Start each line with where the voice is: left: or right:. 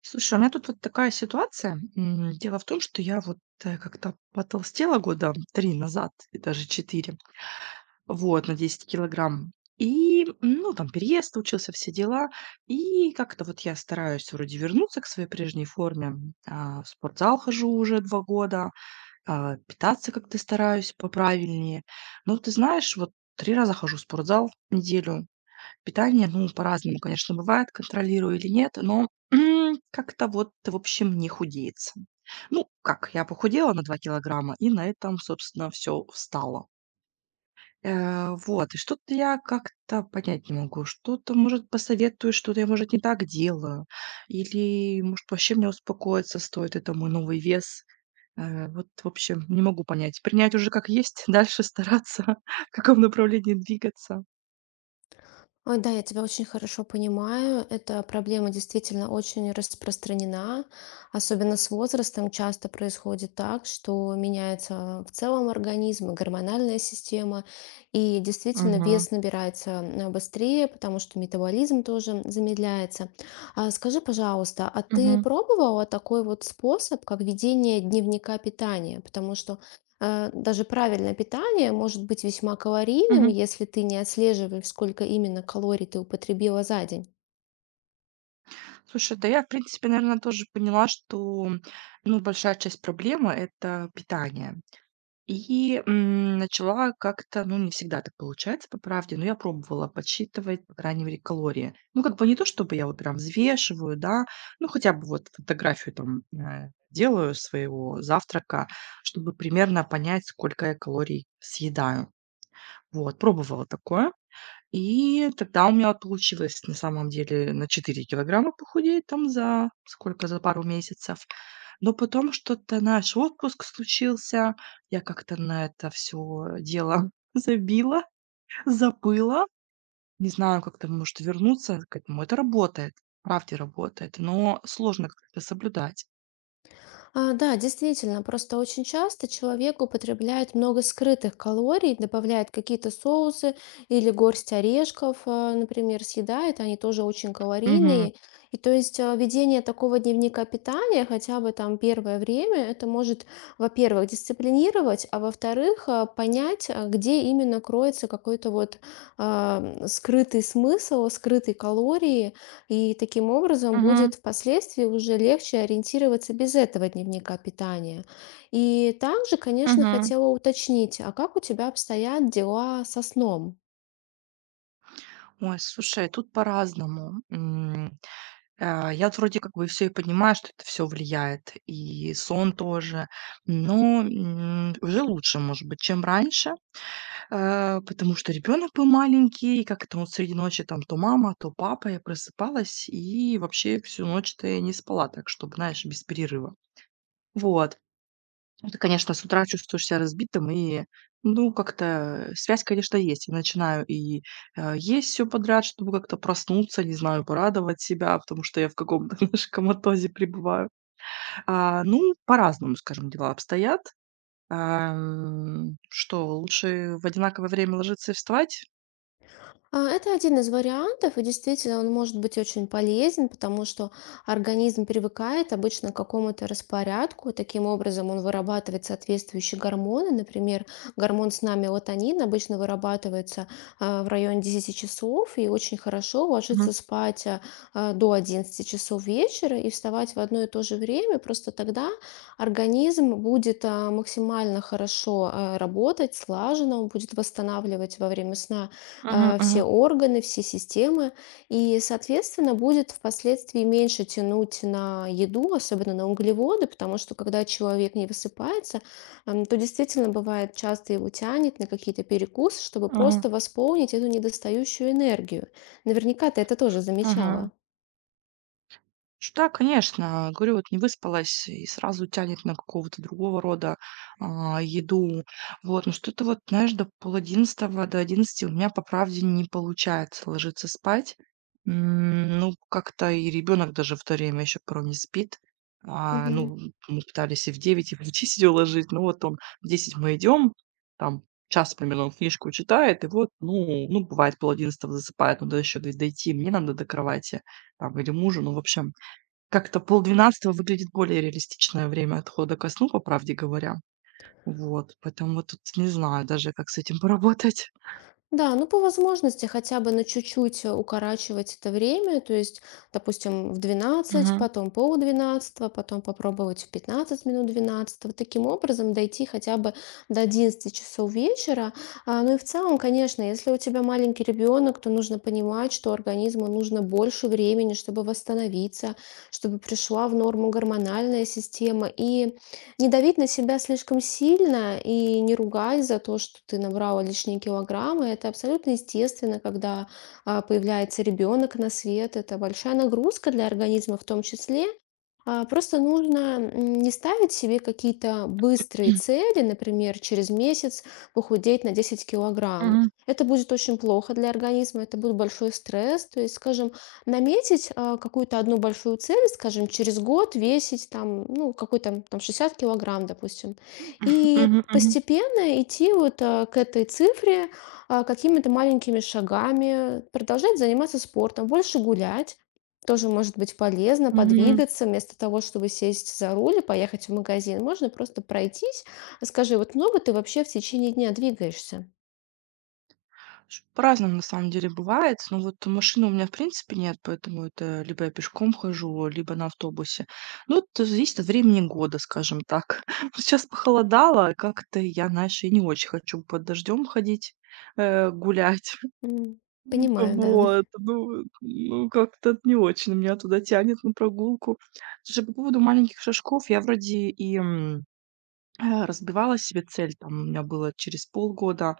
right: Слушай, у меня тут вот такая ситуация. Дело в том, что я вот как-то потолстела года три назад, и даже четыре, вот, на 10 килограмм. Ну, там переезд случился, все дела. И как-то вот я стараюсь вроде вернуться к своей прежней форме. В спортзал хожу уже 2 года, питаться как-то стараюсь поправильнее. Но ты знаешь, вот три раза хожу в спортзал в неделю. Питание, ну, по-разному, конечно, бывает, контролирую или нет, но как-то вот, в общем, не худеется. Ну, как, я похудела на 2 килограмма, и на этом, собственно, все встало. Вот, и что-то я как-то понять не могу. Что-то, может, посоветую, что-то я, может, не так делаю. Или, может, вообще мне успокоиться стоит, это мой новый вес. Вот, в общем, не могу понять. Принять уже как есть, дальше стараться, в каком направлении двигаться.
left: Ой, да, я тебя очень хорошо понимаю. Эта проблема действительно очень распространена. Особенно с возрастом часто происходит так, что меняется в целом организм, и гормональная система. И действительно
right: Мгм.
left: вес набирается быстрее, потому что метаболизм тоже замедляется. А скажи, пожалуйста, а ты
right: Мгм.
left: пробовала такой вот способ, как ведение дневника питания? Даже правильное питание может быть весьма калорийным, если ты не отслеживаешь, сколько именно калорий ты употребила за день.
right: Слушай, да я, в принципе, наверное, тоже поняла, что, ну, большая часть проблемы- это питание. И начала как-то, ну, не всегда так получается, по правде, но я пробовала подсчитывать, по крайней мере, калории. Ну, как бы не то, чтобы я вот прям взвешиваю, да, ну, хотя бы вот фотографию там, делаю своего завтрака, чтобы примерно понять, сколько я калорий съедаю. Вот, пробовала такое. И тогда у меня вот получилось на самом деле на 4 килограмма похудеть там за сколько, за пару месяцев. Но потом что-то наш отпуск случился, я как-то на это все дело забила, забыла. Не знаю, как-то, может, вернуться к этому. Это работает, правде работает, но сложно как-то соблюдать.
left: А, да, действительно, просто очень часто человек употребляет много скрытых калорий, добавляет какие-то соусы или горсть орешков, а, например, съедает, они тоже очень
right: Мгм.
left: калорийные. И то есть ведение такого дневника питания хотя бы там первое время, это может, во-первых, дисциплинировать, а во-вторых, понять, где именно кроется какой-то вот а, скрытый смысл, скрытые калории, и таким образом
right: Мгм.
left: будет впоследствии уже легче ориентироваться без этого дневника питания. И также, конечно,
right: Мгм.
left: хотела уточнить, а как у тебя обстоят дела со сном?
right: Ой, слушай, тут по-разному. Я вот вроде как бы все и понимаю, что это все влияет, и сон тоже, но, уже лучше, может быть, чем раньше, потому что ребенок был маленький, и как-то он среди ночи там то мама, то папа, я просыпалась и вообще всю ночь-то я не спала так, чтобы, знаешь, без перерыва. Вот. Ну, ты, конечно, с утра чувствуешь себя разбитым и, ну, как-то связь, конечно, есть. Я начинаю и, есть все подряд, чтобы как-то проснуться, не знаю, порадовать себя, потому что я в каком-то, знаешь, коматозе пребываю. Ну, по-разному, скажем, дела обстоят. Что лучше в одинаковое время ложиться и вставать?
left: Это один из вариантов, и действительно он может быть очень полезен, потому что организм привыкает обычно к какому-то распорядку, и таким образом он вырабатывает соответствующие гормоны. Например, гормон сна мелатонин обычно вырабатывается в районе 10 часов, и очень хорошо
right: Мгм.
left: ложиться спать до 11 часов вечера и вставать в одно и то же время. Просто тогда организм будет максимально хорошо работать, слаженно, он будет восстанавливать во время сна
right: Мгм
left: все
right: мгм
left: органы, все системы, и, соответственно, будет впоследствии меньше тянуть на еду, особенно на углеводы, потому что когда человек не высыпается, то действительно бывает часто его тянет на какие-то перекусы, чтобы
right: мгм
left: просто восполнить эту недостающую энергию. Наверняка ты это тоже
right: мгм.
left: замечала.
right: Ш Да, конечно. Говорю, вот не выспалась и сразу тянет на какого-то другого рода, еду. Вот, но что-то вот, знаешь, до 10:30, до 11 у меня, по правде, не получается ложиться спать. Ну, как-то и ребенок даже в то время еще порой не спит.
left: Мгм.
right: Ну, мы пытались и в 9, и в 10 уложить, но вот он в 10 мы идем, там час примерно он книжку читает, и вот, ну, бывает, пол одиннадцатого засыпает, надо еще д дойти, мне надо до кровати там или мужу. Ну, в общем, как-то полдвенадцатого выглядит более реалистичное время отхода ко сну, по правде говоря. Вот, поэтому вот тут не знаю даже, как с этим поработать.
left: Да, ну, по возможности хотя бы на чуть-чуть укорачивать это время, то есть, допустим, в двенадцать,
right: Мгм.
left: потом полдвенадцатого, потом попробовать в 15 минут двенадцатого таким образом дойти хотя бы до одиннадцати часов вечера. А, ну и в целом, конечно, если у тебя маленький ребенок, то нужно понимать, что организму нужно больше времени, чтобы восстановиться, чтобы пришла в норму гормональная система. И не давить на себя слишком сильно и не ругай за то, что ты набрала лишние килограммы. Это абсолютно естественно, когда появляется ребенок на свет. Это большая нагрузка для организма в том числе. Просто нужно не ставить себе какие-то быстрые цели, например, через месяц похудеть на 10 килограмм.
right: Мгм.
left: Это будет очень плохо для организма, это будет большой стресс. То есть, скажем, наметить какую-то одну большую цель, скажем, через год весить там, ну, какой-то там 60 килограмм, допустим. И
right: Мгм. Мгм.
left: постепенно идти вот к этой цифре какими-то маленькими шагами, продолжать заниматься спортом, больше гулять. Тоже может быть полезно
right: Мгм.
left: подвигаться вместо того, чтобы сесть за руль и поехать в магазин. Можно просто пройтись. Скажи, вот много ты вообще в течение дня двигаешься?
right: Ш По-разному на самом деле бывает. Но вот машины у меня в принципе нет, поэтому это либо я пешком хожу, либо на автобусе. Ну, вот это зависит от времени года, скажем так. Сейчас похолодало, а как-то я, знаешь, и не очень хочу под дождем ходить, гулять.
left: М, понимаю, да.
right: Вот, ну, как-то не очень меня туда тянет на прогулку. Слушай, по поводу маленьких шажков, я вроде и, разбивала себе цель, там у меня было через полгода,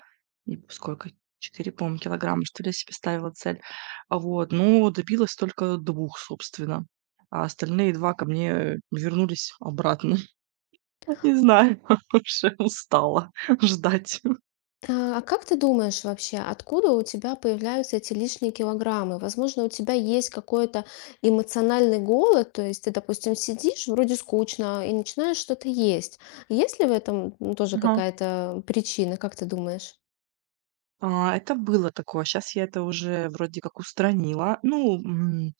right: и сколько, 4, по-моему, килограмма, что ли, я себе ставила цель. Вот, ну добилась только двух, собственно, а остальные 2 ко мне вернулись обратно. Не знаю, уже устала ждать.
left: А как ты думаешь вообще, откуда у тебя появляются эти лишние килограммы? Возможно, у тебя есть какой-то эмоциональный голод, то есть ты, допустим, сидишь, вроде скучно, и начинаешь что-то есть. Есть ли в этом тоже
right: Ага.
left: какая-то причина, как ты думаешь?
right: Это было такое. Сейчас я это уже вроде как устранила. Ну, м,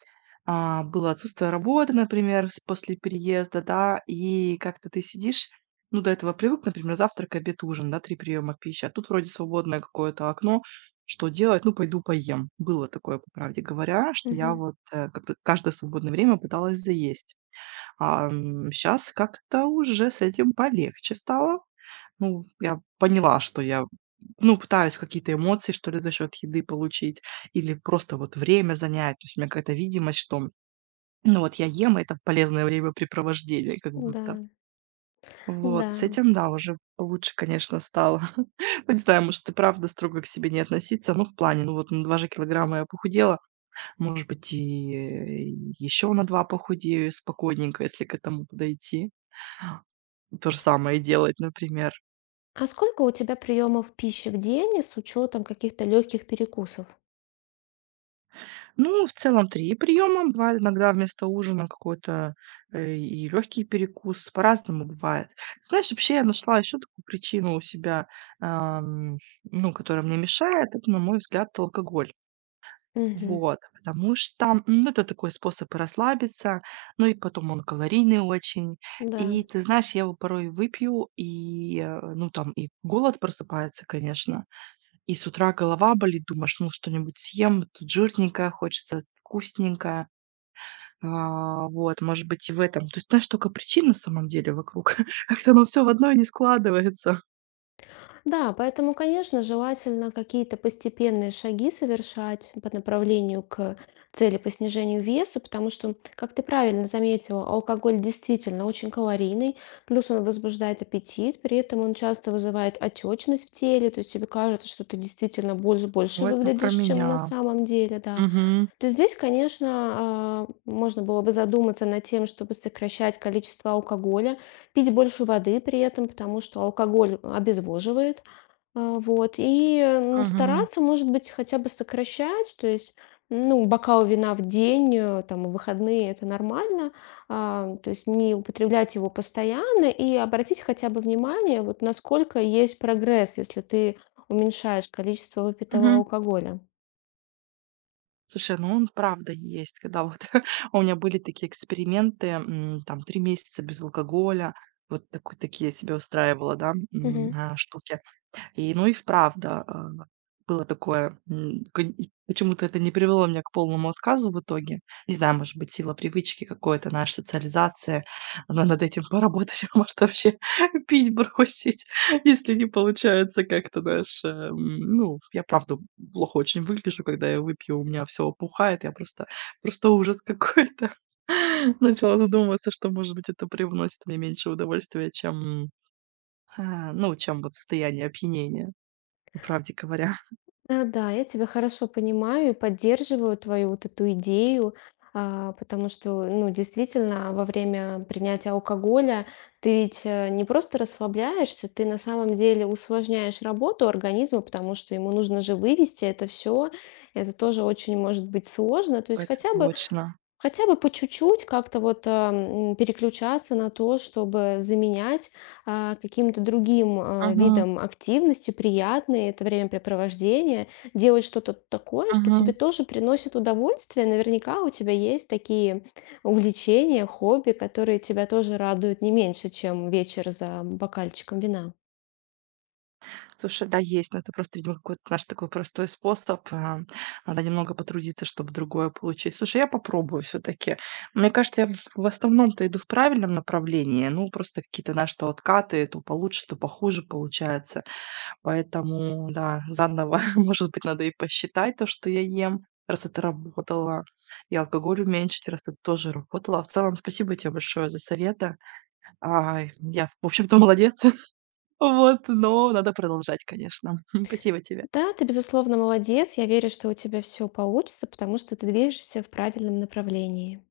right: а, было отсутствие работы, например, с после переезда, да, и как-то ты сидишь, ну, до этого привык, например, завтрак, обед, ужин, да, 3 приема пищи, а тут вроде свободное какое-то окно. Что делать? Ну, пойду поем. Было такое, по правде говоря, что я
left: Мгм.
right: вот, как-то каждое свободное время пыталась заесть. Щас как-то уже с этим полегче стало. Ну, я поняла, что я ну, пытаюсь какие-то эмоции, что ли, за счет еды получить или просто вот время занять. То есть у меня какая-то видимость, что, ну, вот я ем, и это полезное времяпрепровождение как
left: Да,
right: будто. Вот, с
left: да.
right: этим, да, уже лучше, конечно, стало. Ну, не знаю, может, и правда строго к себе не относиться. Ну, в плане, ну, вот на 2 же килограмма я похудела. Может быть, и еще на 2 похудею спокойненько, если к этому подойти. То же самое делать, например.
left: А сколько у тебя приемов пищи в день с учетом каких-то легких перекусов?
right: Ну, в целом 3 приема. Бывает иногда вместо ужина какой-то, и легкий перекус. По-разному бывает. Знаешь, вообще я нашла еще такую причину у себя, ам, ну, которая мне мешает. Это, на мой взгляд, алкоголь.
left: Мгм.
right: Вот. Потому что, ну, это такой способ и расслабиться, ну и потом он калорийный очень.
left: Да.
right: И ты знаешь, я его порой выпью, и, ну, там и голод просыпается, конечно. И с утра голова болит, думаешь: "Ну, что-нибудь съем, тут жирненькое, хочется вкусненькое". Вот, может быть, и в этом. То есть, знаешь, столько причин на самом деле вокруг. Как-то оно все в одно не складывается.
left: Да, поэтому, конечно, желательно какие-то постепенные шаги совершать по направлению к цели по снижению веса, потому что, как ты правильно заметила, алкоголь действительно очень калорийный, плюс он возбуждает аппетит, при этом он часто вызывает отечность в теле, то есть тебе кажется, что ты действительно больше,
right: Ну,
left: больше
right: это про
left: выглядишь, чем на
right: меня.
left: самом деле, да.
right: Мгм.
left: То есть здесь, конечно, можно было бы задуматься над тем, чтобы сокращать количество алкоголя, пить больше воды при этом, потому что алкоголь обезвоживает. А, вот. И
right: Мгм.
left: стараться, может быть, хотя бы сокращать, то есть, ну, бокал вина в день, там, в выходные это нормально, то есть не употреблять его постоянно и обратить хотя бы внимание, вот насколько есть прогресс, если ты уменьшаешь количество выпитого
right: Мгм.
left: алкоголя.
right: Слушай, ну он правда есть. Когда вот у меня были такие эксперименты, там 3 месяца без алкоголя. Вот такой такие я себе устраивала, да,
left: Мгм.
right: штуки. И, ну и вправду, было такое, конь и почему-то это не привело меня к полному отказу в итоге. Не знаю, может быть, сила привычки какой-то, наша социализация. Надо над этим поработать, а может, вообще пить бросить, если не получается как-то, знаешь, ну, я правда плохо очень выгляжу, когда я выпью, у меня все опухает, я просто ужас какой-то. Начала задумываться, что, может быть, это привносит мне меньше удовольствия, чем, ну, чем вот состояние опьянения. По правде говоря,
left: А, да, я тебя хорошо понимаю и поддерживаю твою вот эту идею, потому что, ну, действительно, во время принятия алкоголя ты ведь не просто расслабляешься, ты на самом деле усложняешь работу организма, потому что ему нужно же вывести это все. Это тоже очень может быть сложно. То есть
right: это
left: хотя бы
right: точно.
left: хотя бы по чуть-чуть как-то вот, переключаться на то, чтобы заменять, каким-то другим,
right: Мгм,
left: видом активности, приятные это времяпрепровождения, делать что-то такое, что тебе
right: мгм.
left: тоже приносит удовольствие. Наверняка у тебя есть такие увлечения, хобби, которые тебя тоже радуют не меньше, чем вечер за бокальчиком вина.
right: Слушай, да, есть, но это просто, видимо, какой-то наш такой простой способ. Надо немного потрудиться, чтобы другое получить. Слушай, я попробую все-таки. Мне кажется, я в основном-то иду в правильном направлении. Ну, просто какие-то наши то откаты, то получше, то похуже получается. Поэтому, да, заново, может быть, надо и посчитать то, что я ем, раз это работало, и алкоголь уменьшить, раз это тоже работало. В целом, спасибо тебе большое за советы. Ай, я, в общем-то, молодец. Вот, но надо продолжать, конечно. Спасибо тебе.
left: Да, ты, безусловно, молодец. Я верю, что у тебя все получится, потому что ты движешься в правильном направлении.